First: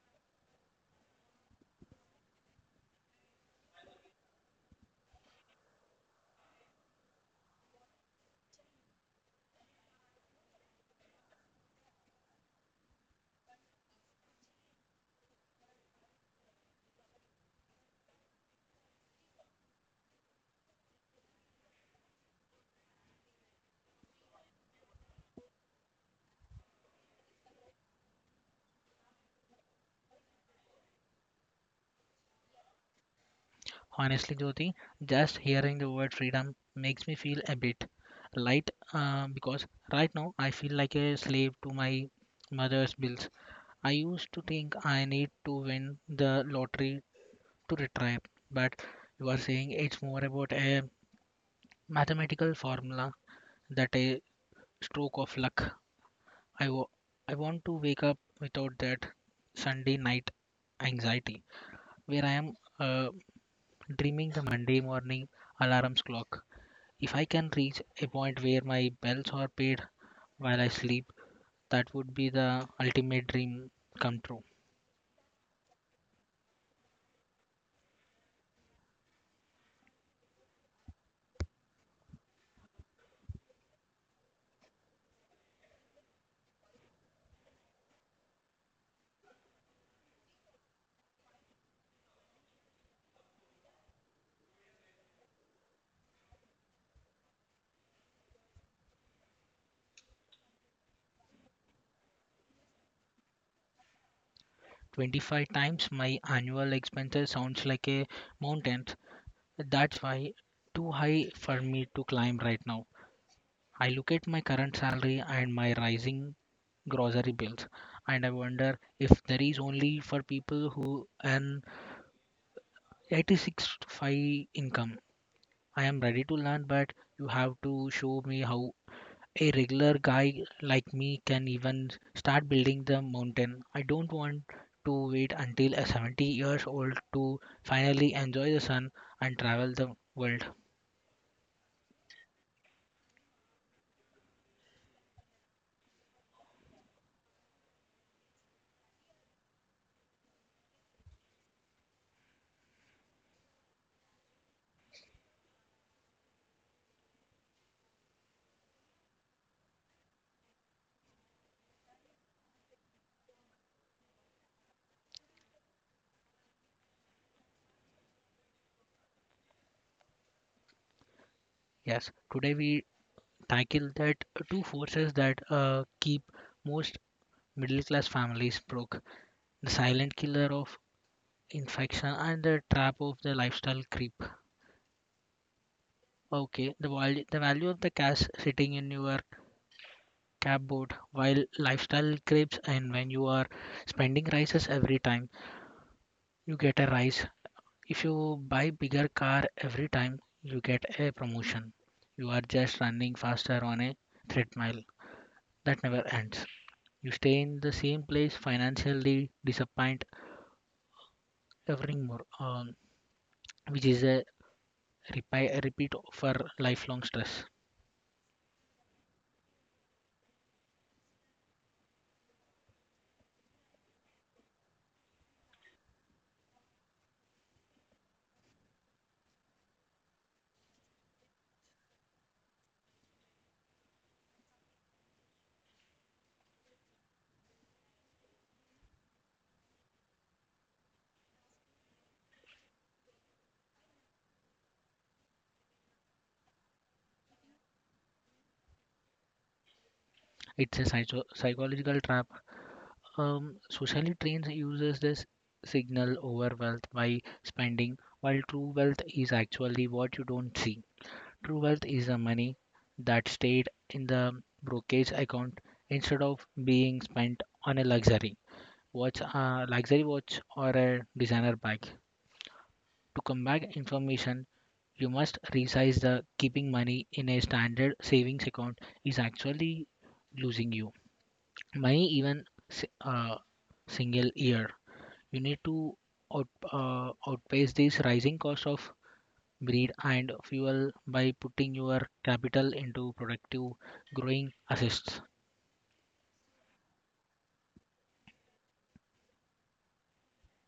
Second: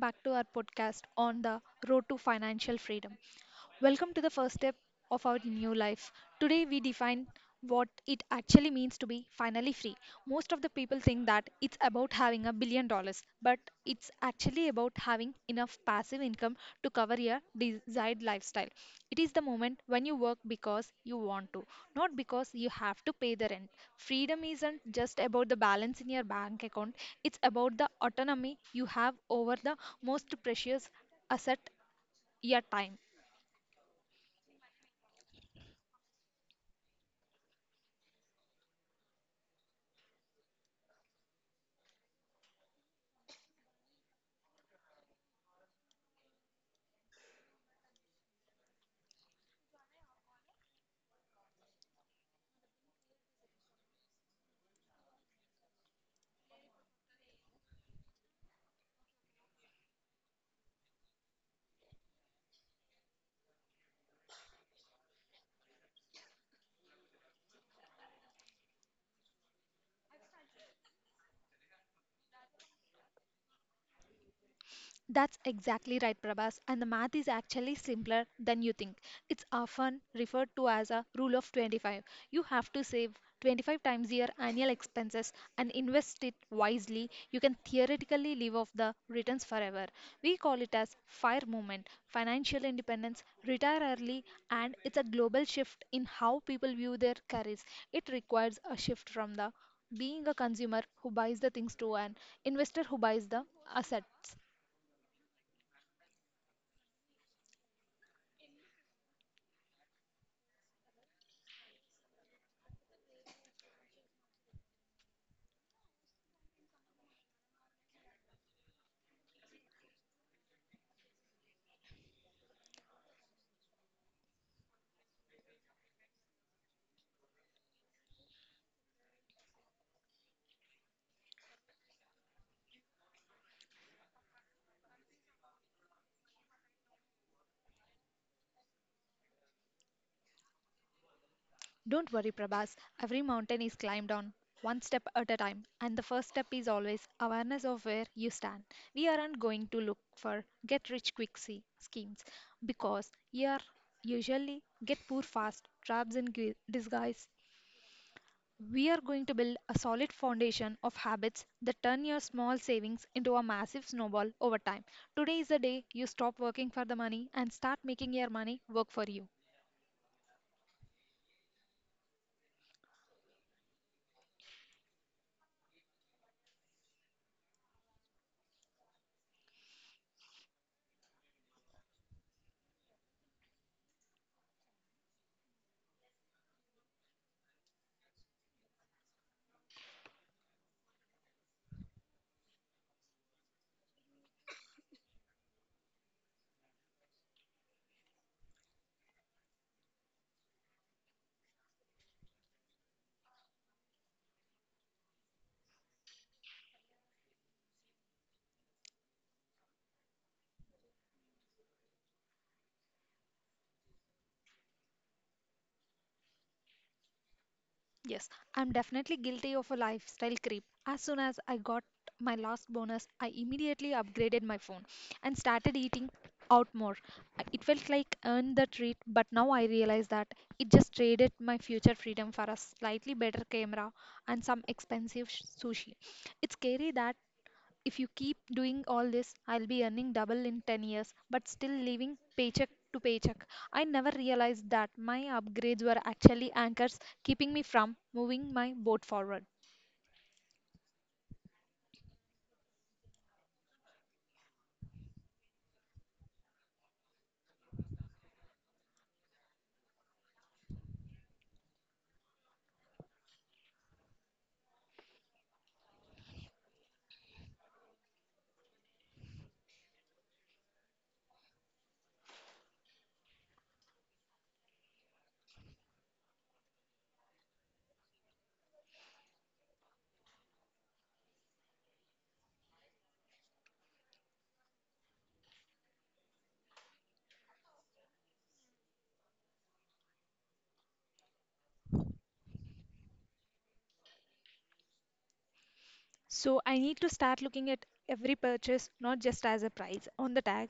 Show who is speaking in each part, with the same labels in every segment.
Speaker 1: back to our podcast on the road to financial freedom. Welcome to the first step of our new life. Today we define what it actually means to be finally free. Most of the people think that it's about having $1 billion, but it's actually about having enough passive income to cover your desired lifestyle. It is the moment when you work because you want to, not because you have to pay the rent. Freedom isn't just about the balance in your bank account, it's about the autonomy you have over the most precious asset, your time.
Speaker 2: Honestly, Jyoti, just hearing the word freedom makes me feel a bit light because right now I feel like a slave to my mother's bills. I used to think I need to win the lottery to retire, but you are saying it's more about a mathematical formula that a stroke of luck. I w- I want to wake up without that Sunday night anxiety where I am uh, dreaming the Monday morning alarms clock. If I can reach a point where my bills are paid while I sleep, that would be the ultimate dream come true.
Speaker 1: That's exactly right, Prabhas. And the math is actually simpler than you think. It's often referred to as a rule of 25. You have to save 25 times your annual expenses and invest it wisely. You can theoretically live off the returns forever. We call it as FIRE movement, financial independence, retire early, and it's a global shift in how people view their careers. It requires a shift from the being a consumer who buys the things to an investor who buys the assets.
Speaker 2: 25 times my annual expenses sounds like a mountain. That's why too high for me to climb right now. I look at my current salary and my rising grocery bills and I wonder if there is only for people who earn 86 5 income. I am ready to learn, but you have to show me how a regular guy like me can even start building the mountain. I don't want to wait until a 70 years old to finally enjoy the sun and travel the world.
Speaker 1: Don't worry, Prabhas. Every mountain is climbed on one step at a time, and the first step is always awareness of where you stand. We aren't going to look for get rich quick schemes because you are usually get poor fast traps in disguise. We are going to build a solid foundation of habits that turn your small savings into a massive snowball over time. Today is the day you stop working for the money and start making your money work for you.
Speaker 2: Yes, today we tackle that two forces that keep most middle class families broke, the silent killer of infection and the trap of the lifestyle creep. Okay, the value of the cash sitting in your cupboard while lifestyle creeps, and when you are spending rises every time you get a rise, if you buy bigger car every time you get a promotion, you are just running faster on a treadmill that never ends. You stay in the same place financially disappoint every more which is a repeat for lifelong stress.
Speaker 1: Yes, I'm definitely guilty of a lifestyle creep. As soon as I got my last bonus, I immediately upgraded my phone and started eating out more. It felt like earned the treat, but now I realize that it just traded my future freedom for a slightly better camera and some expensive sushi. It's scary that if you keep doing all this, I'll be earning double in 10 years, but still living paycheck to paycheck. I never realized that my upgrades were actually anchors keeping me from moving my boat forward.
Speaker 2: It's a psychological trap. Socially trained users this signal over wealth by spending, while true wealth is actually what you don't see. True wealth is the money that stayed in the brokerage account instead of being spent on a luxury watch or a designer bag. To combat information, you must resize the keeping money in a standard savings account is actually losing you many even si- uh, single year. You need to outpace this rising cost of breed and fuel by putting your capital into productive growing assists.
Speaker 1: So I need to start looking at every purchase not just as a price on the tag,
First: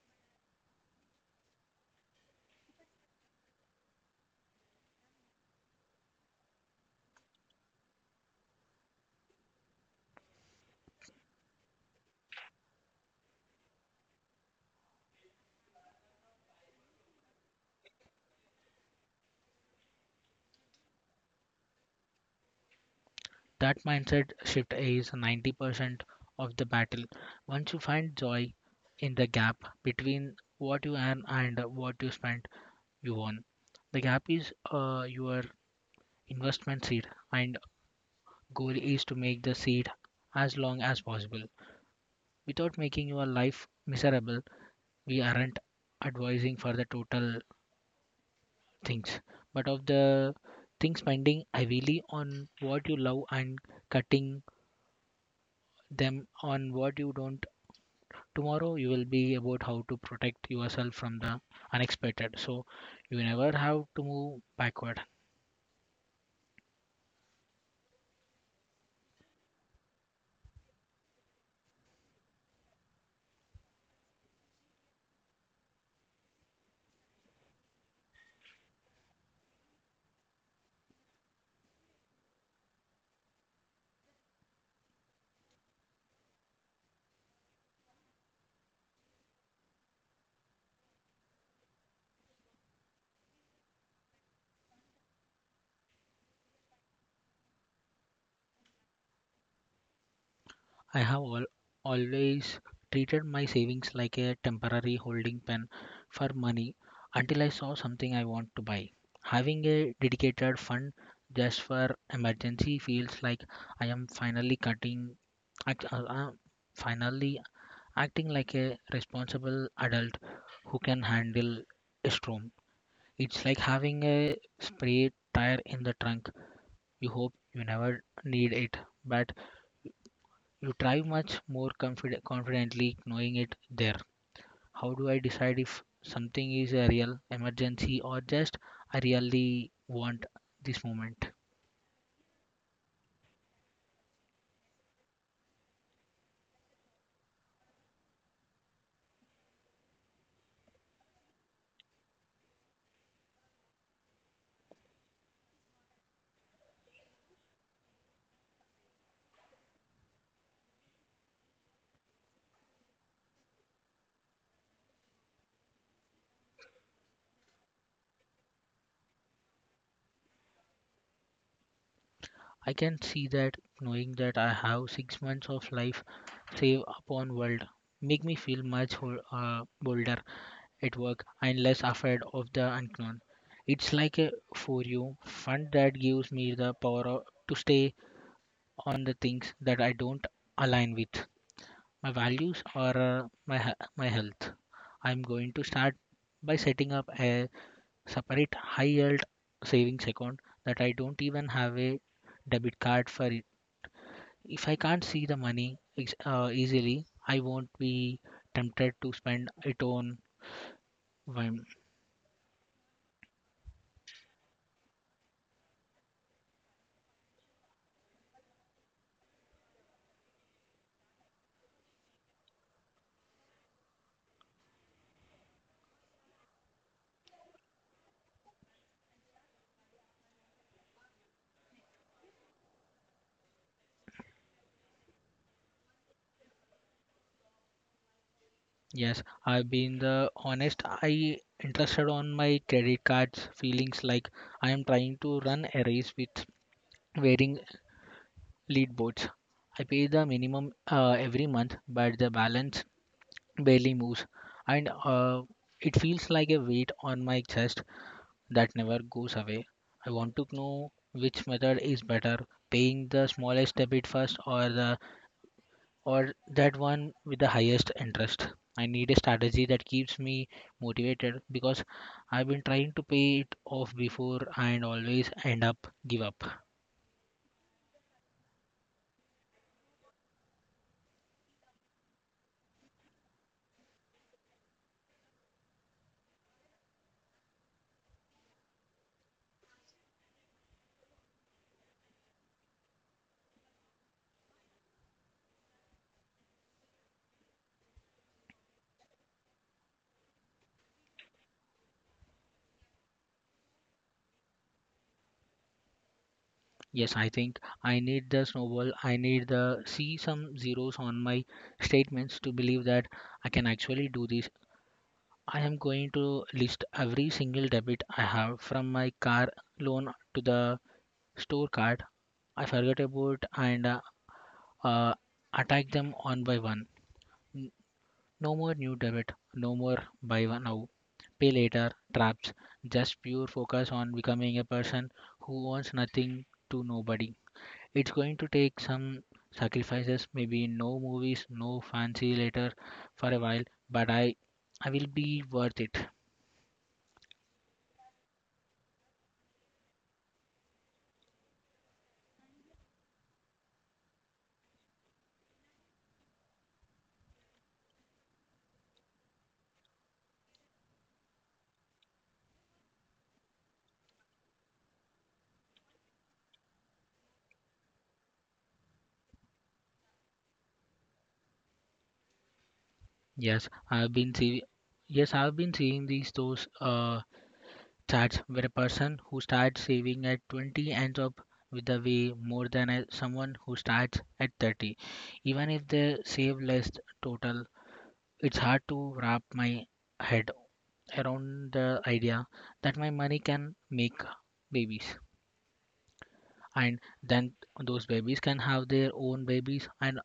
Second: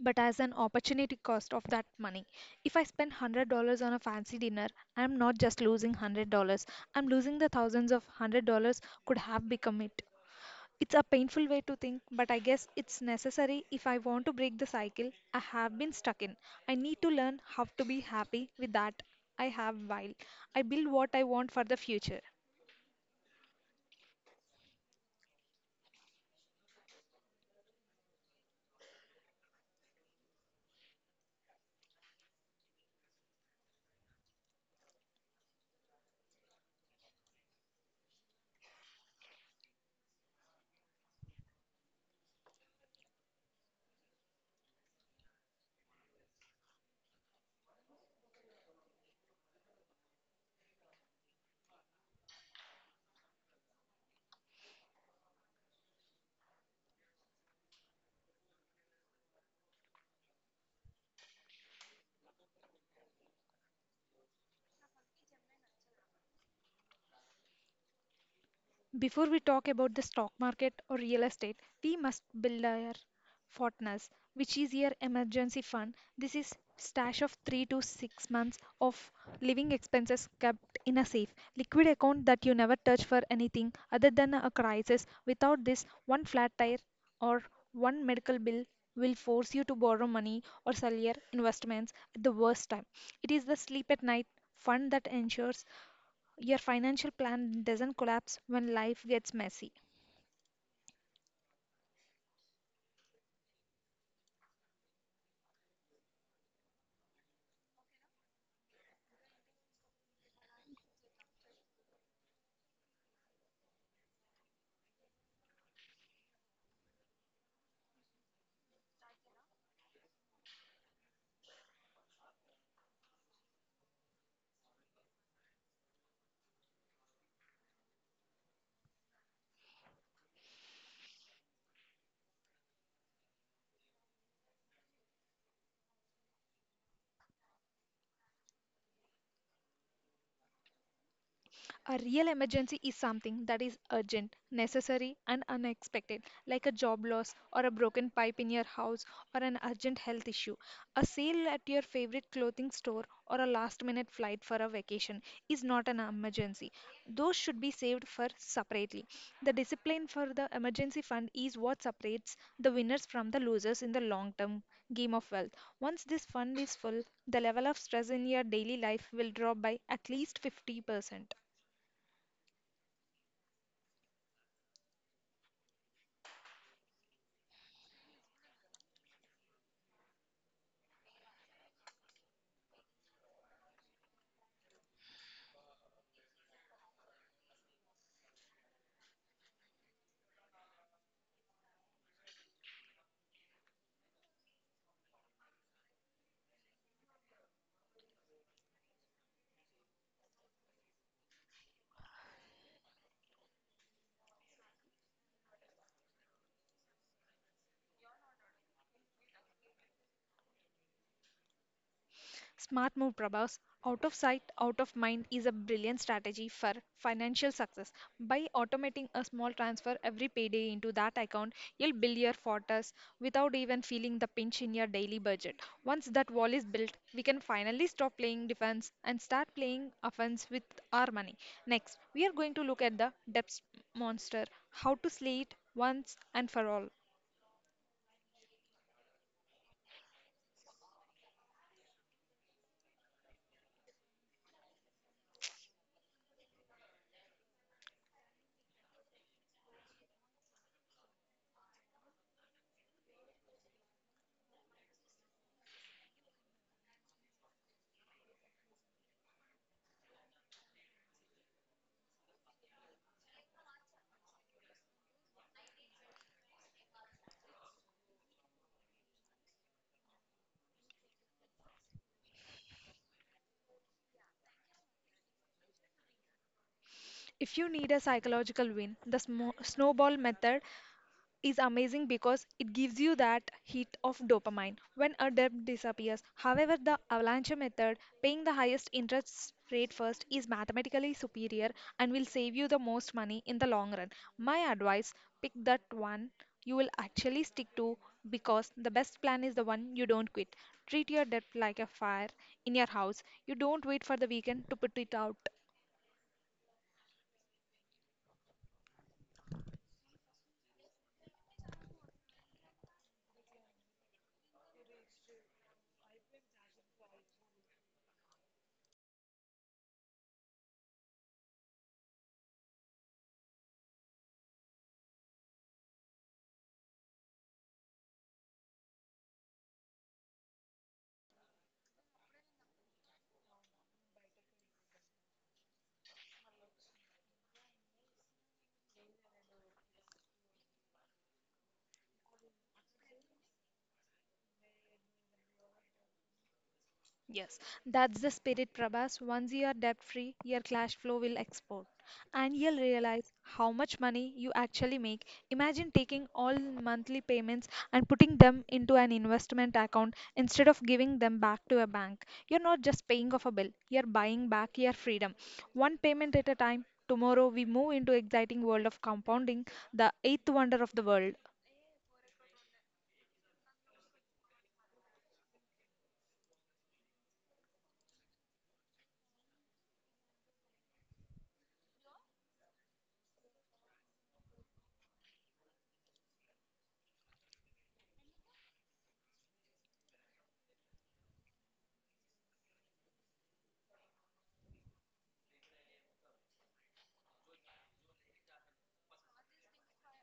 Speaker 1: but as an opportunity cost of that money. If I spend $100 on a fancy dinner, I'm not just losing $100, I'm losing the thousands of $100 could have become it. It's a painful way to think, but I guess it's necessary if I want to break the cycle I have been stuck in. I need to learn how to be happy with that I have while I build what I want for the future.
Speaker 2: That mindset shift is 90% of the battle. Once you find joy in the gap between what you earn and what you spend, you won. The gap is your investment seed, and goal is to make the seed as long as possible, without making your life miserable. We aren't advising for the total things, but of the things spending heavily on what you love and cutting them on what you don't. Tomorrow you will be about how to protect yourself from the unexpected, so you never have to move backward.
Speaker 1: Before we talk about the stock market or real estate, we must build our fortness, which is your emergency fund. This is stash of 3 to 6 months of living expenses kept in a safe liquid account that you never touch for anything other than a crisis. Without this, one flat tire or one medical bill will force you to borrow money or sell your investments at the worst time. It is the sleep at night fund that ensures your financial plan doesn't collapse when life gets messy.
Speaker 2: I have al- always treated my savings like a temporary holding pen for money until I saw something I want to buy. Having a dedicated fund just for emergency feels like I am finally act, uh, uh, finally acting like a responsible adult who can handle a storm. It's like having a spare tire in the trunk. You hope you never need it, but you drive much more confidently knowing it there. How do I decide if something is a real emergency or just I really want this moment?
Speaker 1: A real emergency is something that is urgent, necessary, and unexpected, like a job loss or a broken pipe in your house or an urgent health issue. A sale at your favorite clothing store or a last minute flight for a vacation is not an emergency. Those should be saved for separately. The discipline for the emergency fund is what separates the winners from the losers in the long term game of wealth. Once this fund is full, the level of stress in your daily life will drop by at least 50%.
Speaker 2: I can see that knowing that I have 6 months of life save upon world make me feel much bolder at work and less afraid of the unknown. It's like a for you fund that gives me the power to stay on the things that I don't align with my values or my my health. I'm going to start by setting up a separate high yield savings account that I don't even have a debit card for it. If I can't see the money easily, I won't be tempted to spend it on whim.
Speaker 1: Smart move, Prabhas. Out of sight, out of mind is a brilliant strategy for financial success. By automating a small transfer every payday into that account, you'll build your fortress without even feeling the pinch in your daily budget. Once that wall is built, we can finally stop playing defense and start playing offense with our money. Next, we are going to look at the debt monster, how to slay it once and for all.
Speaker 2: Yes, I've been the honest I interested on my credit cards feelings like I am trying to run a race with wearing lead boards. I pay the minimum every month, but the balance barely moves, and it feels like a weight on my chest that never goes away. I want to know which method is better, paying the smallest debit first, or the or that one with the highest interest. I need a strategy that keeps me motivated, because I've been trying to pay it off before and always end up give up.
Speaker 1: If you need a psychological win, the snowball method is amazing because it gives you that hit of dopamine when a debt disappears. However, the avalanche method, paying the highest interest rate first, is mathematically superior and will save you the most money in the long run. My advice pick that one you will actually stick to because the best plan is the one you don't quit. Treat your debt like a fire in your house. You don't wait for the weekend to put it out.
Speaker 2: Yes, I think I need the snowball. I need the see some zeros on my statements to believe that I can actually do this. I am going to list every single debit I have from my car loan to the store card I forgot about and uh, attack them one by one. N- No more new debit, no more buy one now, pay later traps. Just pure focus on becoming a person who owns nothing to nobody. It's going to take some sacrifices, maybe no movies, no fancy later for a while, but I will be worth it.
Speaker 1: Yes, that's the spirit, Prabhas. Once you are debt free, your cash flow will explode, and you'll realize how much money you actually make. Imagine taking all monthly payments and putting them into an investment account instead of giving them back to a bank. You're not just paying off a bill, you're buying back your freedom. One payment at a time. Tomorrow we move into exciting world of compounding, the eighth wonder of the world.
Speaker 2: Yes, I've been see yes, I've been seeing these those charts where a person who starts saving at 20 ends up with a way more than a, someone who starts at 30. Even if they save less total, it's hard to wrap my head around the idea that my money can make babies, and then those babies can have their own babies. And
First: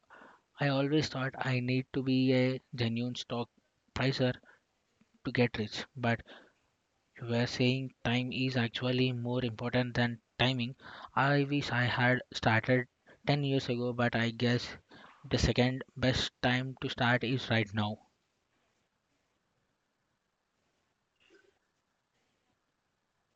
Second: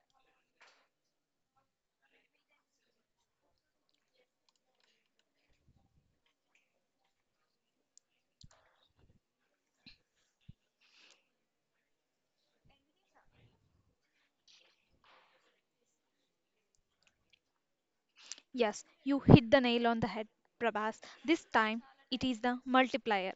Speaker 2: I always thought I need to be a genuine stock pricer to get rich, but you were saying time is actually more important than timing. I wish I had started 10 years ago, but I guess the second best time to start is right now.
Speaker 1: Yes, you hit the nail on the head, Prabhas. This time it is the multiplier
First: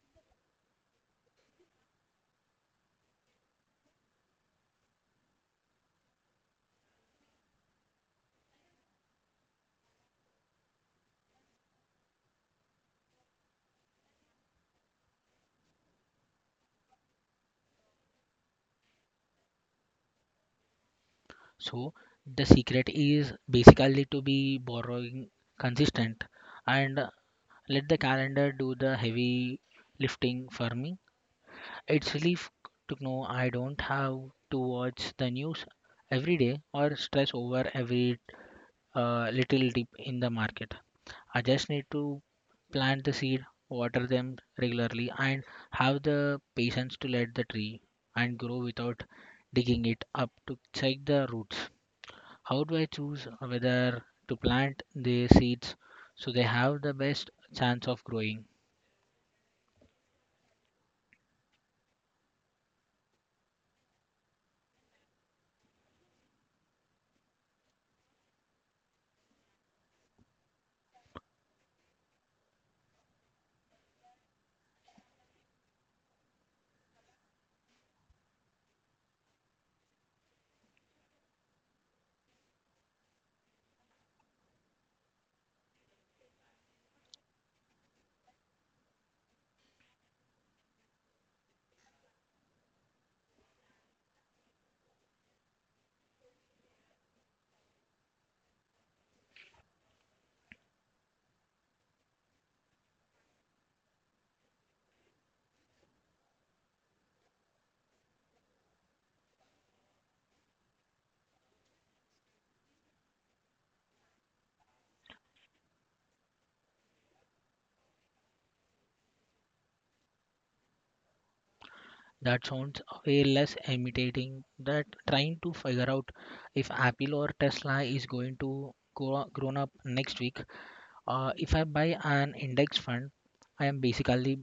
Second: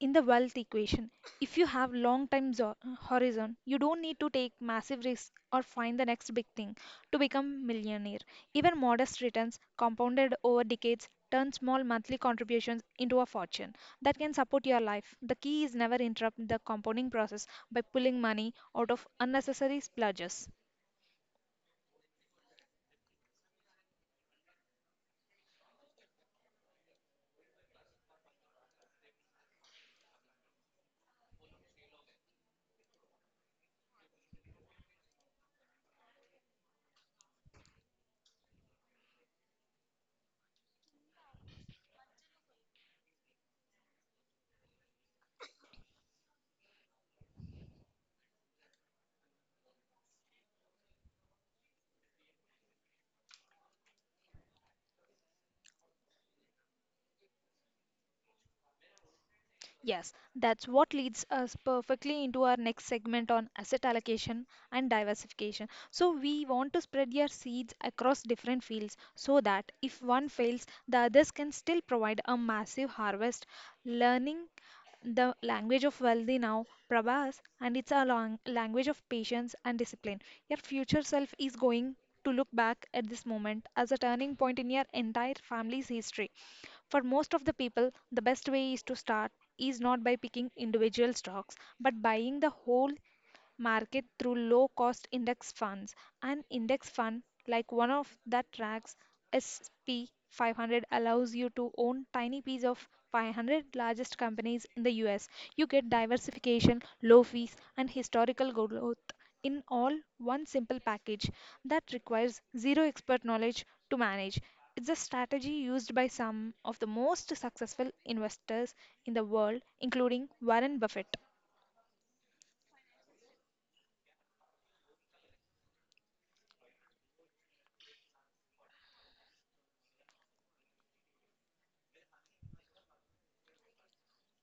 Speaker 1: in the wealth equation. If you have long time horizon, you don't need to take massive risks or find the next big thing to become millionaire. Even modest returns compounded over decades turn small monthly contributions into a fortune that can support your life. The key is never interrupt the compounding process by pulling money out of unnecessary splurges.
Speaker 2: So the secret is basically to be borrowing consistent, and let the calendar do the heavy lifting for me. It's relief to know I don't have to watch the news every day or stress over every little dip in the market. I just need to plant the seed, water them regularly, and have the patience to let the tree and grow without digging it up to check the roots. How do I choose whether to plant the seeds so they have the best chance of growing?
Speaker 1: Yes, that's what leads us perfectly into our next segment on asset allocation and diversification. So, we want to spread your seeds across different fields so that if one fails, the others can still provide a massive harvest. Learning the language of wealthy now, Prabhas, and it's a long language of patience and discipline. Your future self is going to look back at this moment as a turning point in your entire family's history. For most of the people, the best way is to start is not by picking individual stocks, but buying the whole market through low cost index funds. An index fund, like one of that tracks S&P 500, allows you to own tiny piece of 500 largest companies in the US. You get diversification, low fees, and historical growth in all one simple package that requires zero expert knowledge to manage. It's a strategy used by some of the most successful investors in the world, including Warren Buffett.
Speaker 2: That sounds way less intimidating that trying to figure out if Apple or Tesla is going to go grown up next week. If I buy an index fund, I am basically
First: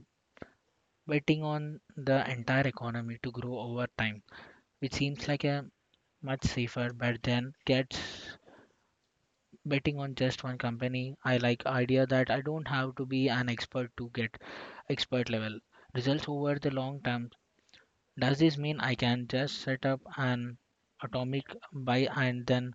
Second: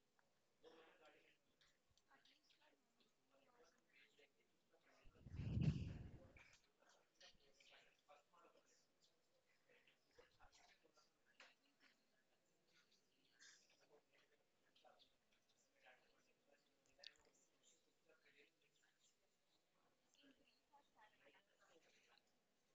Speaker 2: betting on the entire economy to grow over time, which seems like a much safer bet than gets betting on just one company. I like idea that I don't have to be an expert to get expert level results over the long term. Does this mean I can just set up an atomic buy and then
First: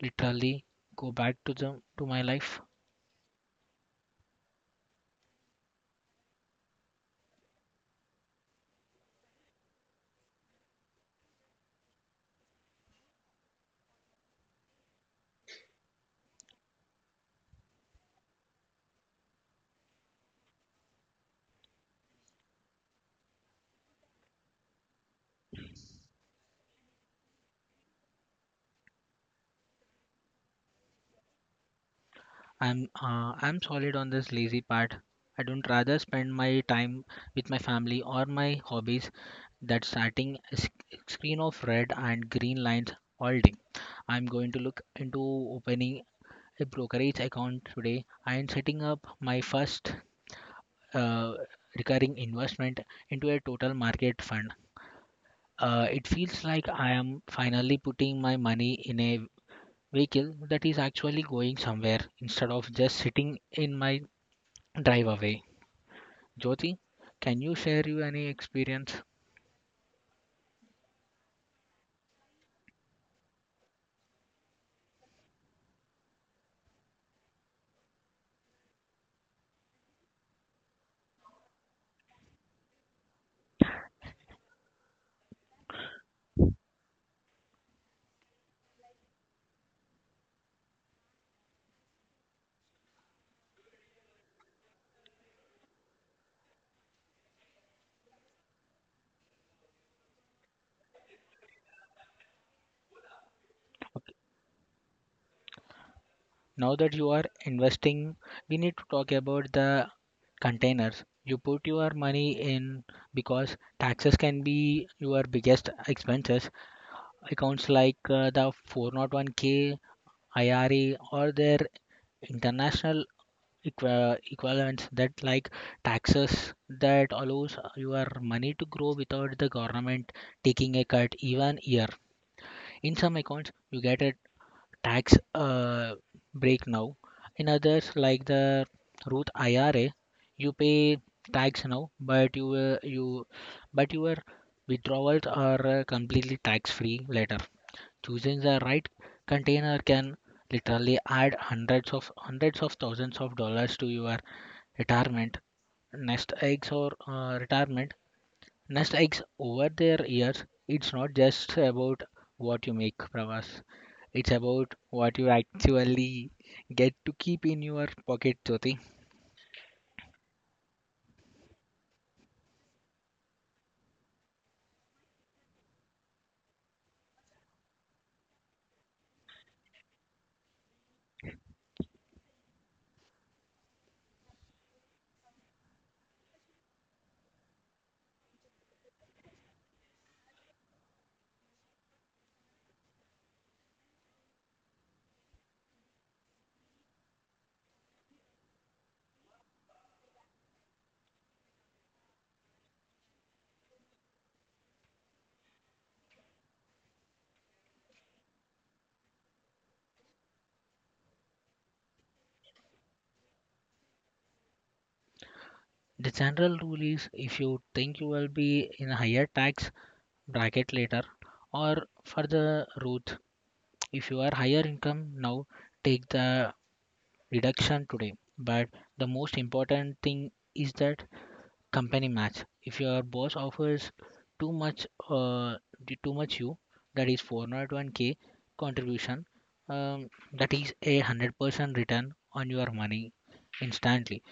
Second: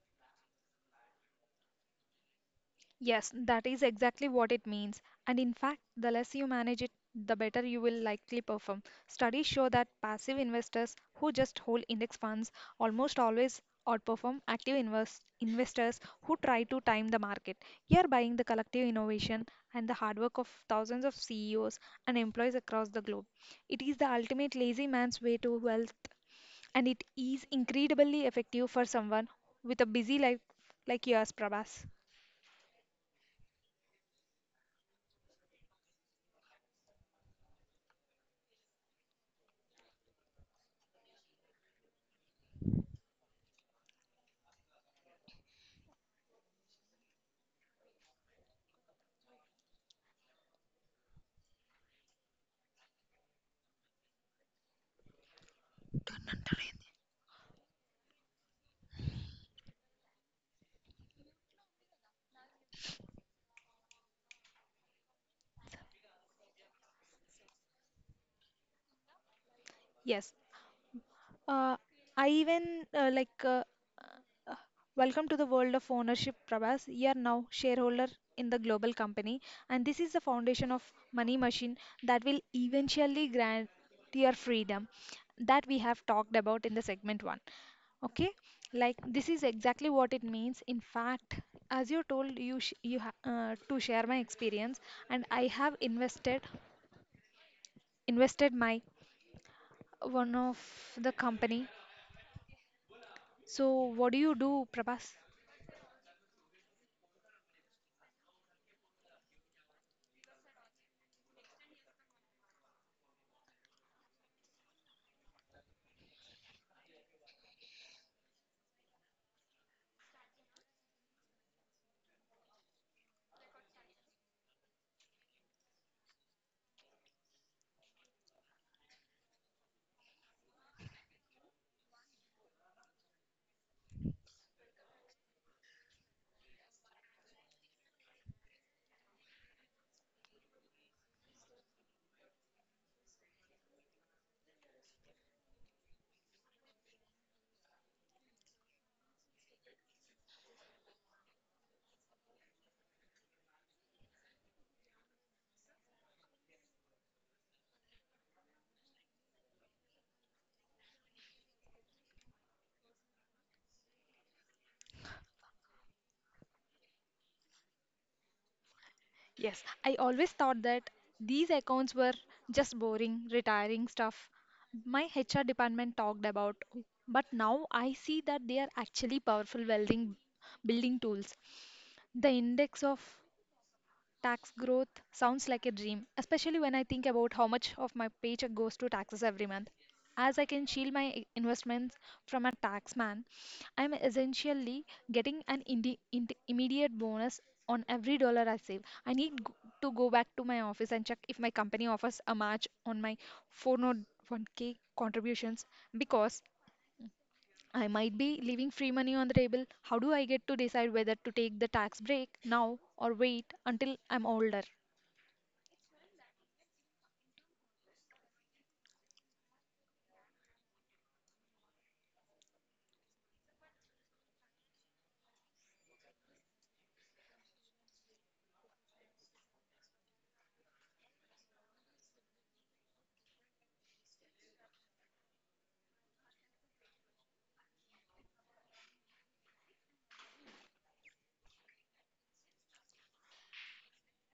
Speaker 2: literally go back to the to my life?
Speaker 1: Yes, that is exactly what it means. And in fact, the less you manage it, the better you will likely perform. Studies show that passive investors who just hold index funds almost always outperform active investors who try to time the market. You're buying the collective innovation and the hard work of thousands of CEOs and employees across the globe. It is the ultimate lazy man's way to wealth, and it is incredibly effective for someone with a busy life like yours, Prabhas.
Speaker 2: I'm solid on this lazy part. I don't rather spend my time with my family or my hobbies that starting a screen of red and green lines all day. I'm going to look into opening a brokerage account today and setting up my first uh, recurring investment into a total market fund. It feels like I am finally putting my money in a vehicle that is actually going somewhere instead of just sitting in my drive away. Jyoti, can you share you any experience?
Speaker 1: Yes. Uh, I even like uh, Welcome to the world of ownership, Prabhas. You are now shareholder in the global company, and this is the foundation of money machine that will eventually grant your freedom that we have talked about in the segment one. Okay, like this is exactly what it means. In fact, as you told you sh you ha to share my experience, and I have invested my one of the company. So, what
Speaker 2: Okay,
Speaker 1: do you do, Prabhas?
Speaker 2: now that you are investing, we need to talk about the containers. You put your money in because taxes can be your biggest expenses. Accounts like the 401k, IRA, or their international equivalents that like taxes that allows your money to grow without the government taking a cut even year. In some accounts you get a tax break now, in others like the ruth ira you pay tax now, but you you but your withdrawals are completely tax free later. Choosing the right container can literally add hundreds of thousands of dollars to your retirement nest eggs over their years. It's not just about what you make, Pravas. It's about what you actually get to keep in your pocket, Jyoti.
Speaker 1: Yes, I always thought that these accounts were just boring, retiring stuff my HR department talked about. But now I see that they are actually powerful welding building tools. The index of Tax growth sounds like a dream, especially when I think about how much of my paycheck goes to taxes every month. As I can shield my investments from a tax man, I'm essentially getting an immediate bonus on every dollar I save. I need to go back to my office and check if my company offers a match on my 401k contributions because I might be leaving free money on the table. How do I get to decide whether to take the tax break now or wait until I'm older?
Speaker 2: The general rule is if you think you will be in a higher tax bracket later, or further the if you are higher income now, take the reduction today. But the most important thing is that company match. If your boss offers too much, uh, too much you, that is 401k contribution, um, that is a 100% return on your money instantly.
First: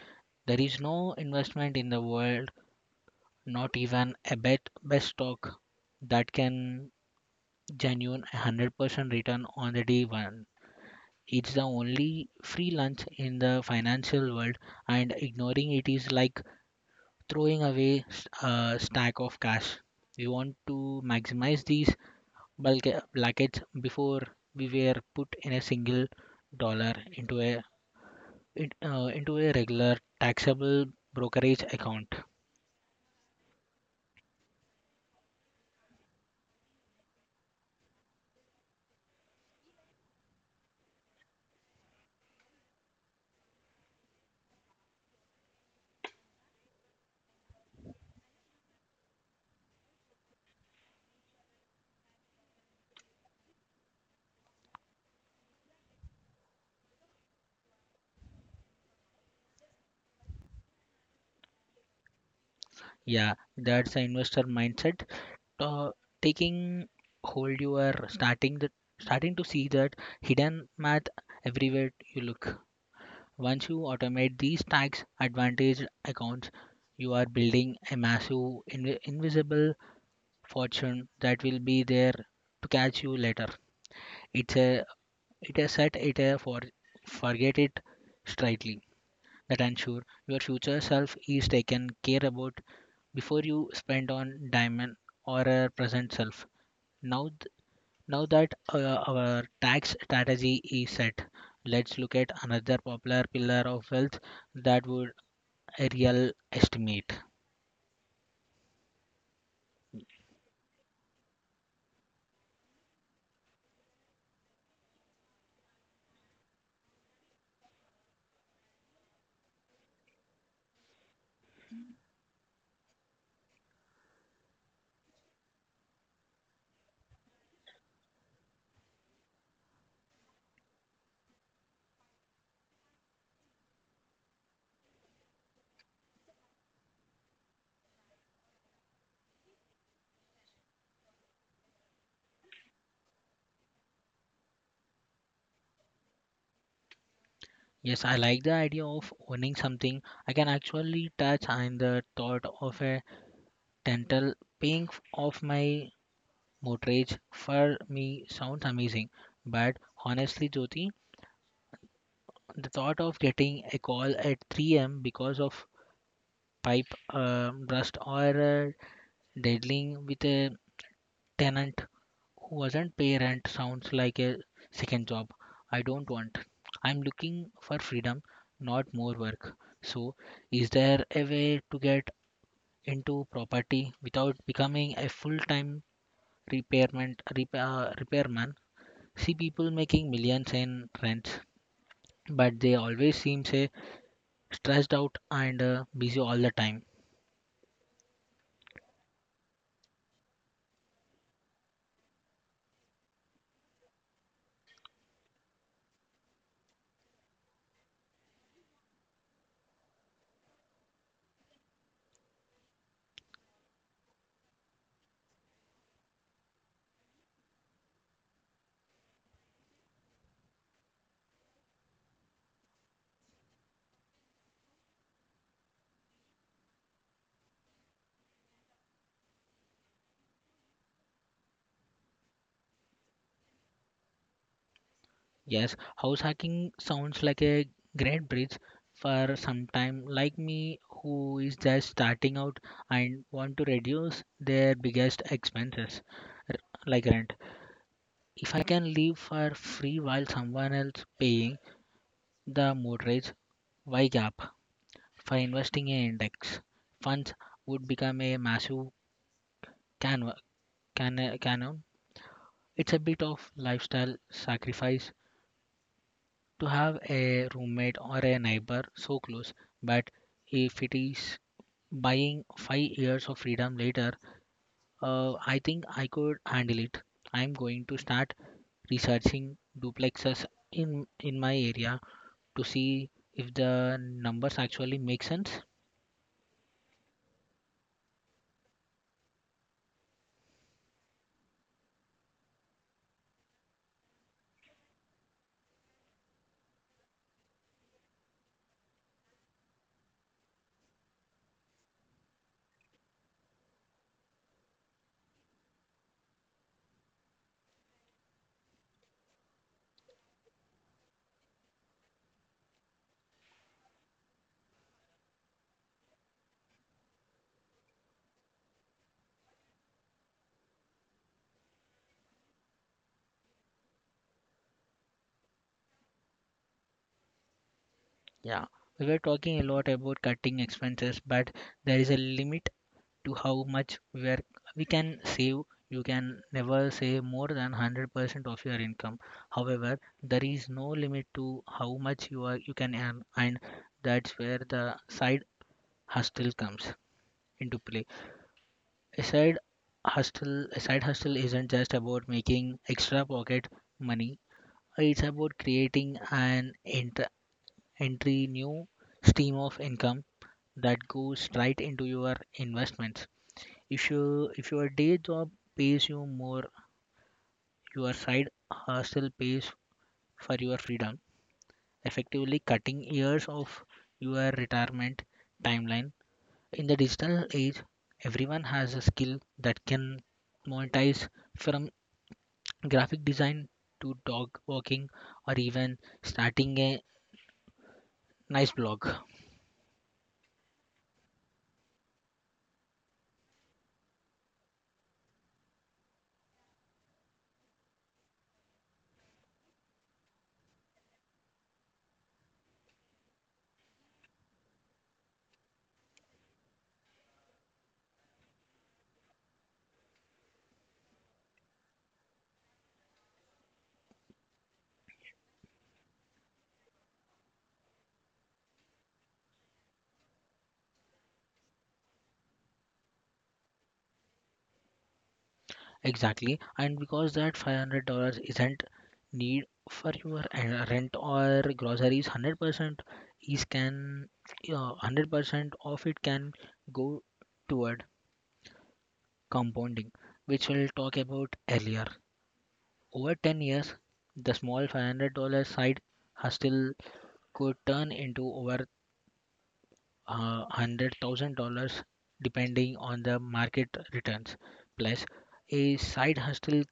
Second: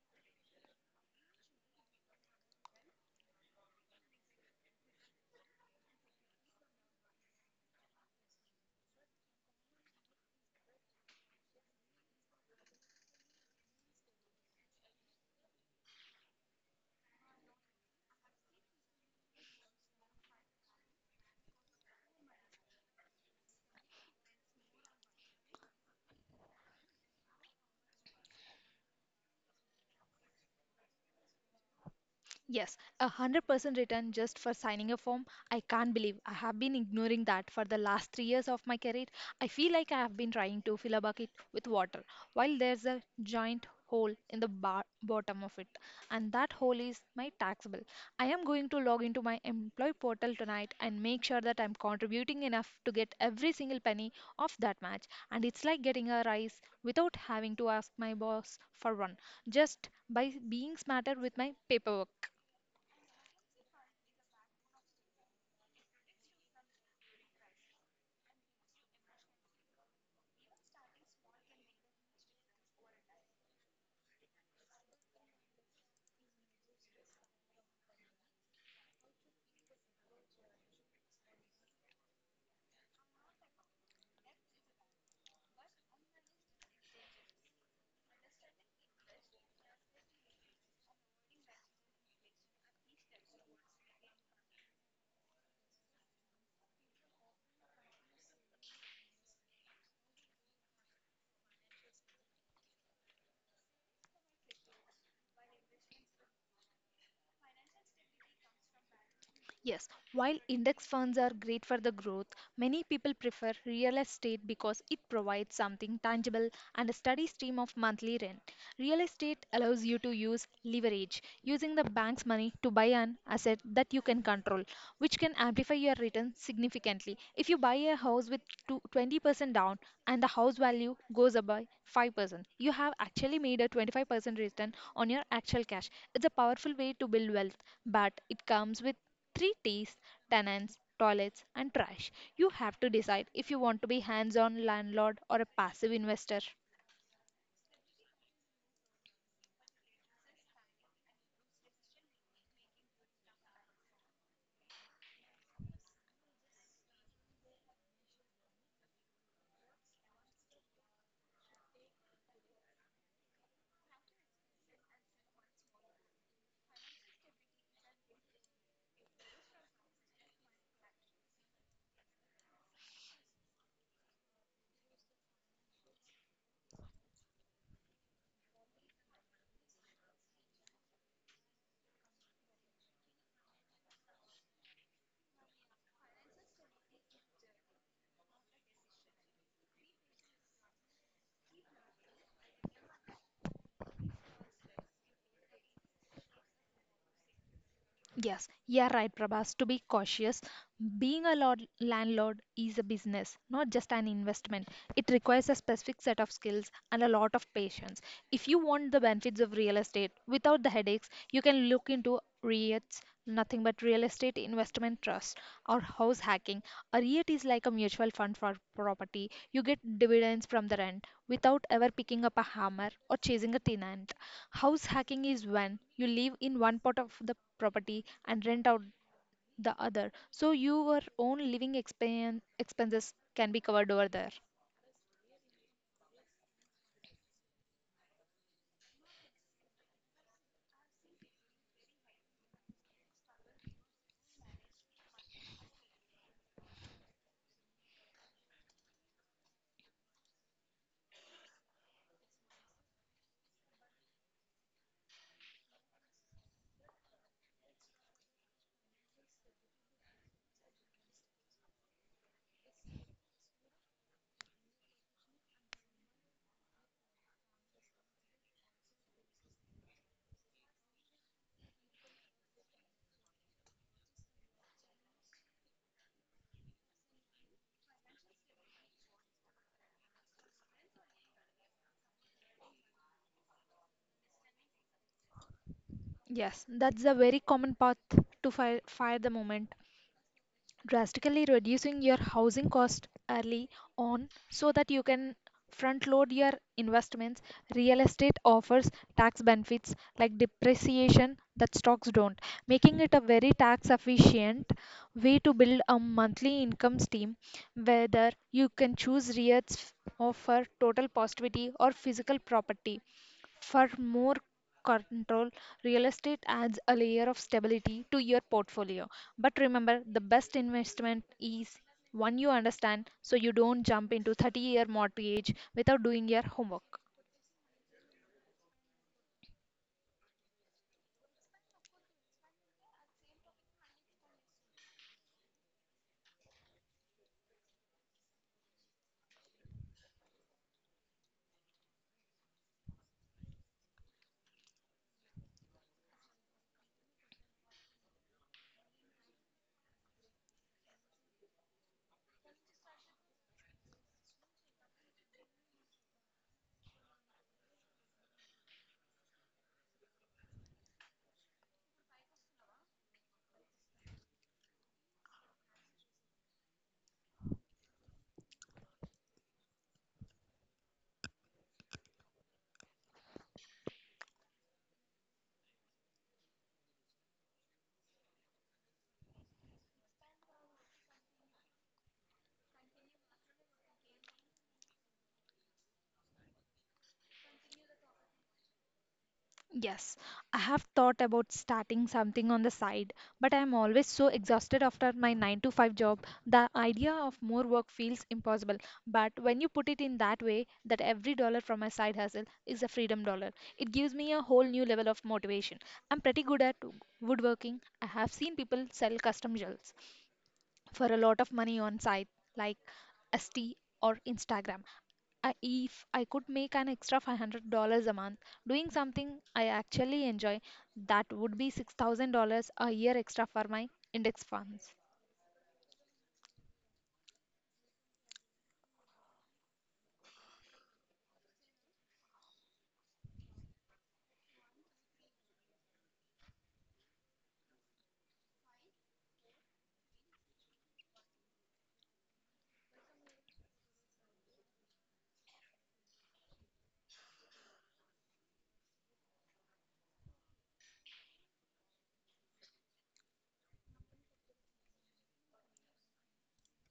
Speaker 2: There is no investment in the world, not even a bet best stock that can genuine 100% return on the day one. It's the only free lunch in the financial world, and ignoring it is like throwing away a stack of cash. We want to maximize these bulk blankets before we were put in a single dollar into into a regular taxable brokerage account.
Speaker 1: Yes, 100% return just for signing a form. I can't believe I have been ignoring that for the last 3 years of my career. I feel like I have been trying to fill a bucket with water while there's a giant hole in the bottom of it, and that hole is my tax bill. I am going to log into my employee portal tonight and make sure that I'm contributing enough to get every single penny of that match. And it's like getting a rise without having to ask my boss for one, just by being smarter with my paperwork.
Speaker 2: Yeah, that's the investor mindset. Uh, taking you are starting to see that hidden math everywhere you look. Once you automate these tax advantage accounts, you are building a massive invisible fortune that will be there to catch you later. It's a it is set it a for forget it straightly that ensure your future self is taken care about before you spend on diamond or a present self. Now th- now that our tax strategy is set. Let's look at another popular pillar of wealth that would a real estimate.
Speaker 1: Yes, while index funds are great for the growth, many people prefer real estate because it provides something tangible and a steady stream of monthly rent. Real estate allows you to use leverage, using the bank's money to buy an asset that you can control, which can amplify your return significantly. If you buy a house with 20% down and the house value goes up by 5%, you have actually made a 25% return on your actual cash. It's a powerful way to build wealth, but it comes with three T's: tenants, toilets, and trash. You have to decide if you want to be hands on landlord or a passive investor.
Speaker 2: Yes, I like the idea of owning something I can actually touch, and the thought of a dental paying off my mortgage for me sounds amazing. But honestly, Jyoti, the thought of getting a call at 3 a.m. because of pipe rust or dealing with a tenant doesn't pay rent sounds like a second job I don't want. I'm looking for freedom, not more work. So, is there a way to get into property without becoming a full-time repairman? See people making millions in rents, but they always seem say stressed out and busy all the time.
Speaker 1: Yes, you're right, Prabhas. To be cautious, being landlord is a business, not just an investment. It requires a specific set of skills and a lot of patience. If you want the benefits of real estate without the headaches, you can look into REITs, nothing but real estate investment trust, or house hacking. A REIT is like a mutual fund for property. You get dividends from the rent without ever picking up a hammer or chasing a tenant. House hacking is when you live in one part of the property and rent out the other, so your own living expenses can be covered over there.
Speaker 2: Yes, house hacking sounds like a great bridge for sometime like me who is just starting out and want to reduce their biggest expenses r- like rent. If I can live for free while someone else paying the mortgage, why gap for investing in index funds would become a massive canva, canon. It's a bit of lifestyle sacrifice to have a roommate or a neighbor so close, but if it is buying 5 years of freedom later, I think I could handle it. I'm going to start researching duplexes in my area to see if the numbers actually make sense.
Speaker 1: Yes, that's a very common path to fire the moment, drastically reducing your housing cost early on so that you can front load your investments. Real estate offers tax benefits like depreciation that stocks don't, making it a very tax efficient way to build a monthly income stream. Whether you can choose REITs offer total positivity or physical property. For more control, real estate adds a layer of stability to your portfolio. But remember, the best investment is one you understand, so you don't jump into 30-year mortgage without doing your homework.
Speaker 2: Yeah, we were talking a lot about cutting expenses, but there is a limit to how much we can save. You can never save more than 100% of your income. However, there is no limit to how much you can earn, and that's where the side hustle comes into play. a side a side hustle isn't just about making extra pocket money. It's about creating an ent- entry new stream of income that goes right into your investments. If your day job pays you more, your side hustle pays for your freedom, effectively cutting years of your retirement timeline. In the digital age, everyone has a skill that can monetize, from graphic design to dog walking, or even starting a nice blog.
Speaker 1: Yes, I have thought about starting something on the side, but I am always so exhausted after my 9 to 5 job. The idea of more work feels impossible, but when you put it in that way, that every dollar from my side hustle is a freedom dollar, it gives me a whole new level of motivation. I'm pretty good at woodworking. I have seen people sell custom jewels, for a lot of money on site like ST or Instagram. If I could make an extra $500 a month doing something I actually enjoy, that would be $6,000 a year extra for my index funds.
Speaker 2: Exactly, and because that $500 isn't need for your rent or groceries, 100% is can uh, 100% of it can go toward compounding, which we'll talk about earlier. Over 10 years, the small $500 side hustle could turn into over $100,000 depending on the market returns. Plus, a side hustle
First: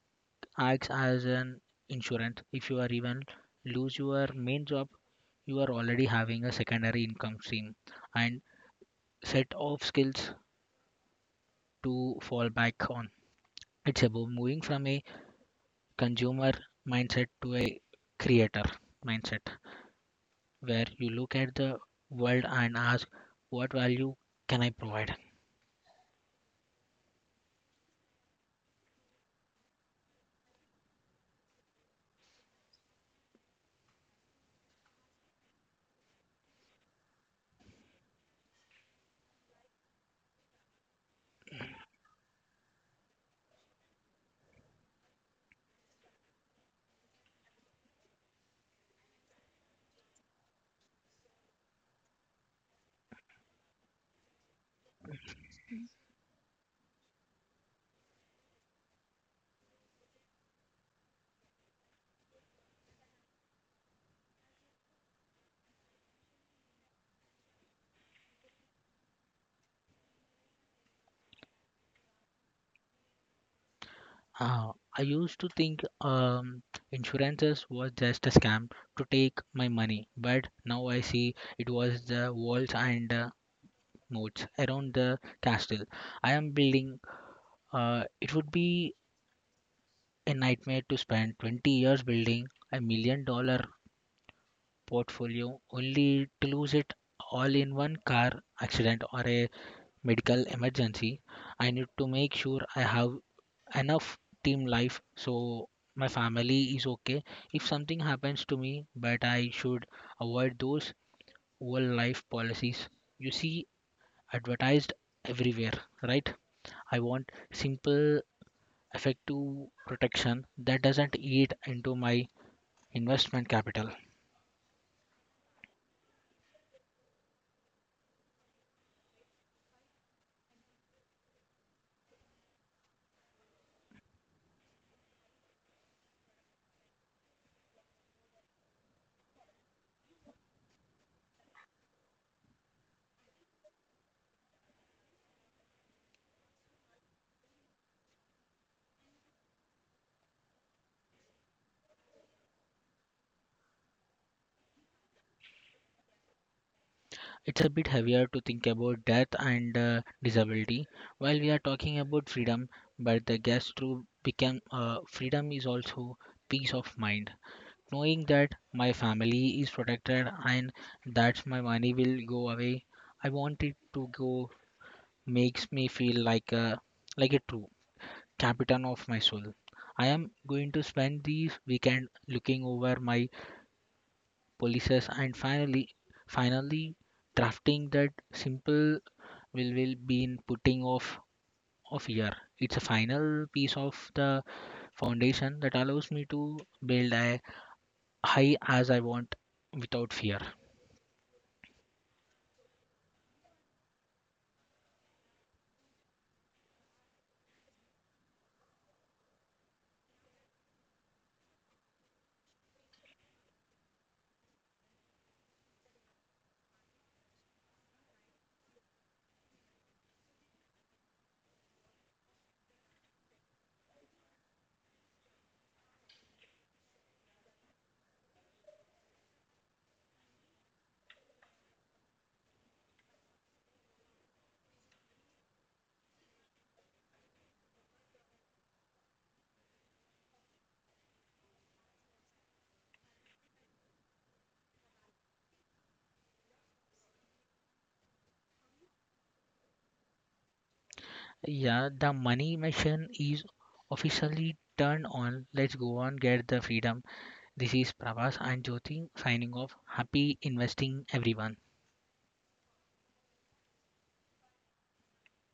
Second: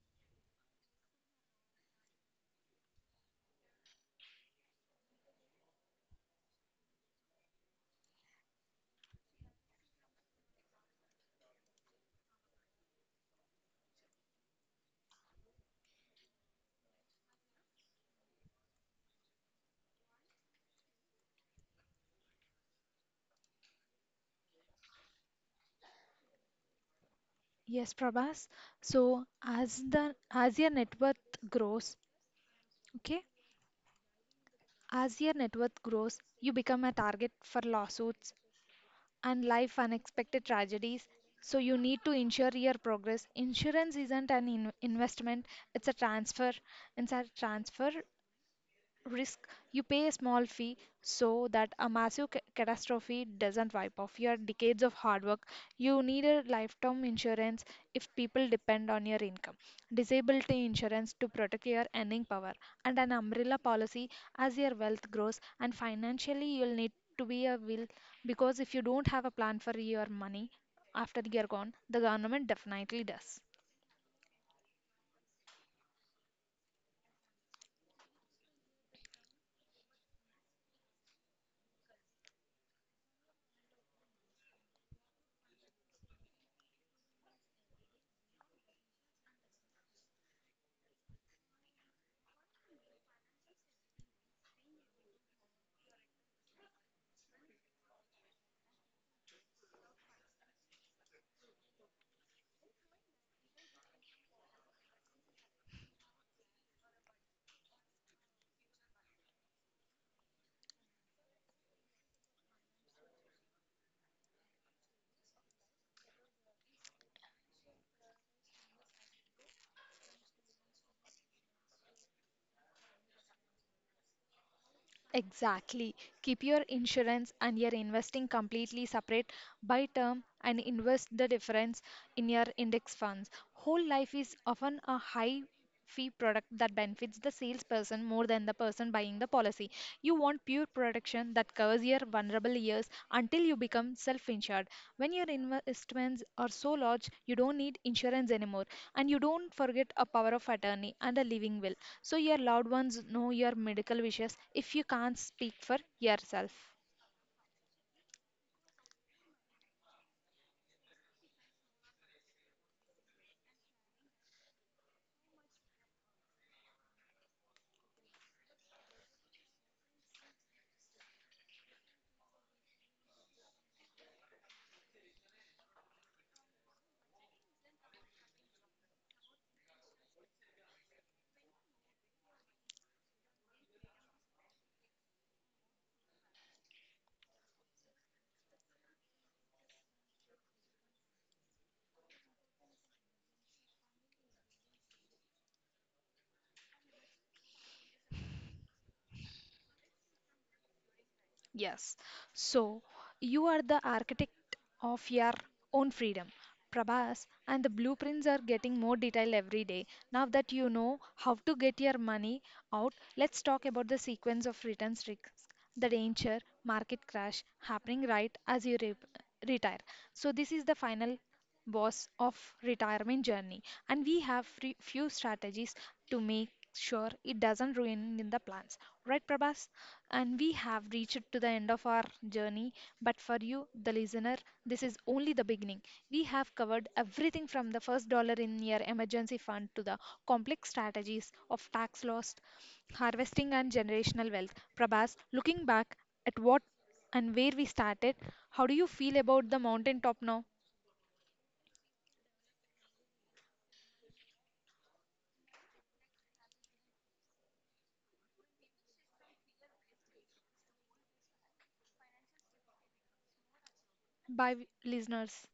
Speaker 2: acts as an insurance. If you are even lose your main job, you are already having a secondary income stream and set of skills to fall back on. It's about moving from a consumer mindset to a creator mindset, where you look at the world and ask, what value can I provide?
Speaker 1: Yes, Prabhas. So as your net worth grows, okay, as your net worth grows, you become a target for lawsuits and life unexpected tragedies. So you need to insure your progress. Insurance isn't an investment; it's a transfer. It's a transfer risk. You pay a small fee so that a massive catastrophe doesn't wipe off your decades of hard work. You need a lifetime insurance if people depend on your income, disability insurance to protect your earning power, and an umbrella policy as your wealth grows. And financially you'll need to be a will, because if you don't have a plan for your money after you're gone, the government definitely does.
Speaker 2: Uh, I used to think insurances was just a scam to take my money, but now I see it was the walls and moats around the castle I am building. It would be a nightmare to spend 20 years building a $1 million portfolio only to lose it all in one car accident or a medical emergency. I need to make sure I have enough team life so my family is okay if something happens to me, but I should avoid those whole life policies you see advertised everywhere, right? I want simple effective protection that doesn't eat into my investment capital.
Speaker 1: Exactly. Keep your insurance and your investing completely separate. By term and invest the difference in your index funds. Whole life is often a high fee product that benefits the salesperson more than the person buying the policy. You want pure protection that covers your vulnerable years until you become self insured. When your investments are so large, you don't need insurance anymore. And you don't forget a power of attorney and a living will, so your loved ones know your medical wishes if you can't speak for yourself.
Speaker 2: It's a bit heavier to think about death and disability while we are talking about freedom, but the guess through become freedom is also peace of mind. Knowing that my family is protected and that my money will go away, I want it to go, makes me feel like a true captain of my soul. I am going to spend this weekend looking over my policies, and finally drafting that simple will be in putting off of year. It's a final piece of the foundation that allows me to build a high as I want without fear.
Speaker 1: Yes. So you are the architect of your own freedom, Prabhas, and the blueprints are getting more detailed every day. Now that you know how to get your money out, let's talk about the sequence of returns risks, the danger, market crash happening right as you retire. So this is the final boss of retirement journey and we have few strategies to make sure it doesn't ruin in the plans. Right, Prabhas? And we have reached to the end of our journey, but for you, the listener, this is only the beginning. We have covered everything from the first dollar in your emergency fund to the complex strategies of tax loss, harvesting, and generational wealth. Prabhas, looking back at what and where we started, how do you feel about the mountaintop now?
Speaker 2: Yeah, the money machine is officially turned on. Let's go on get the freedom. This is Prabhas and Jyoti signing off. Happy investing, everyone.
Speaker 1: Bye, listeners.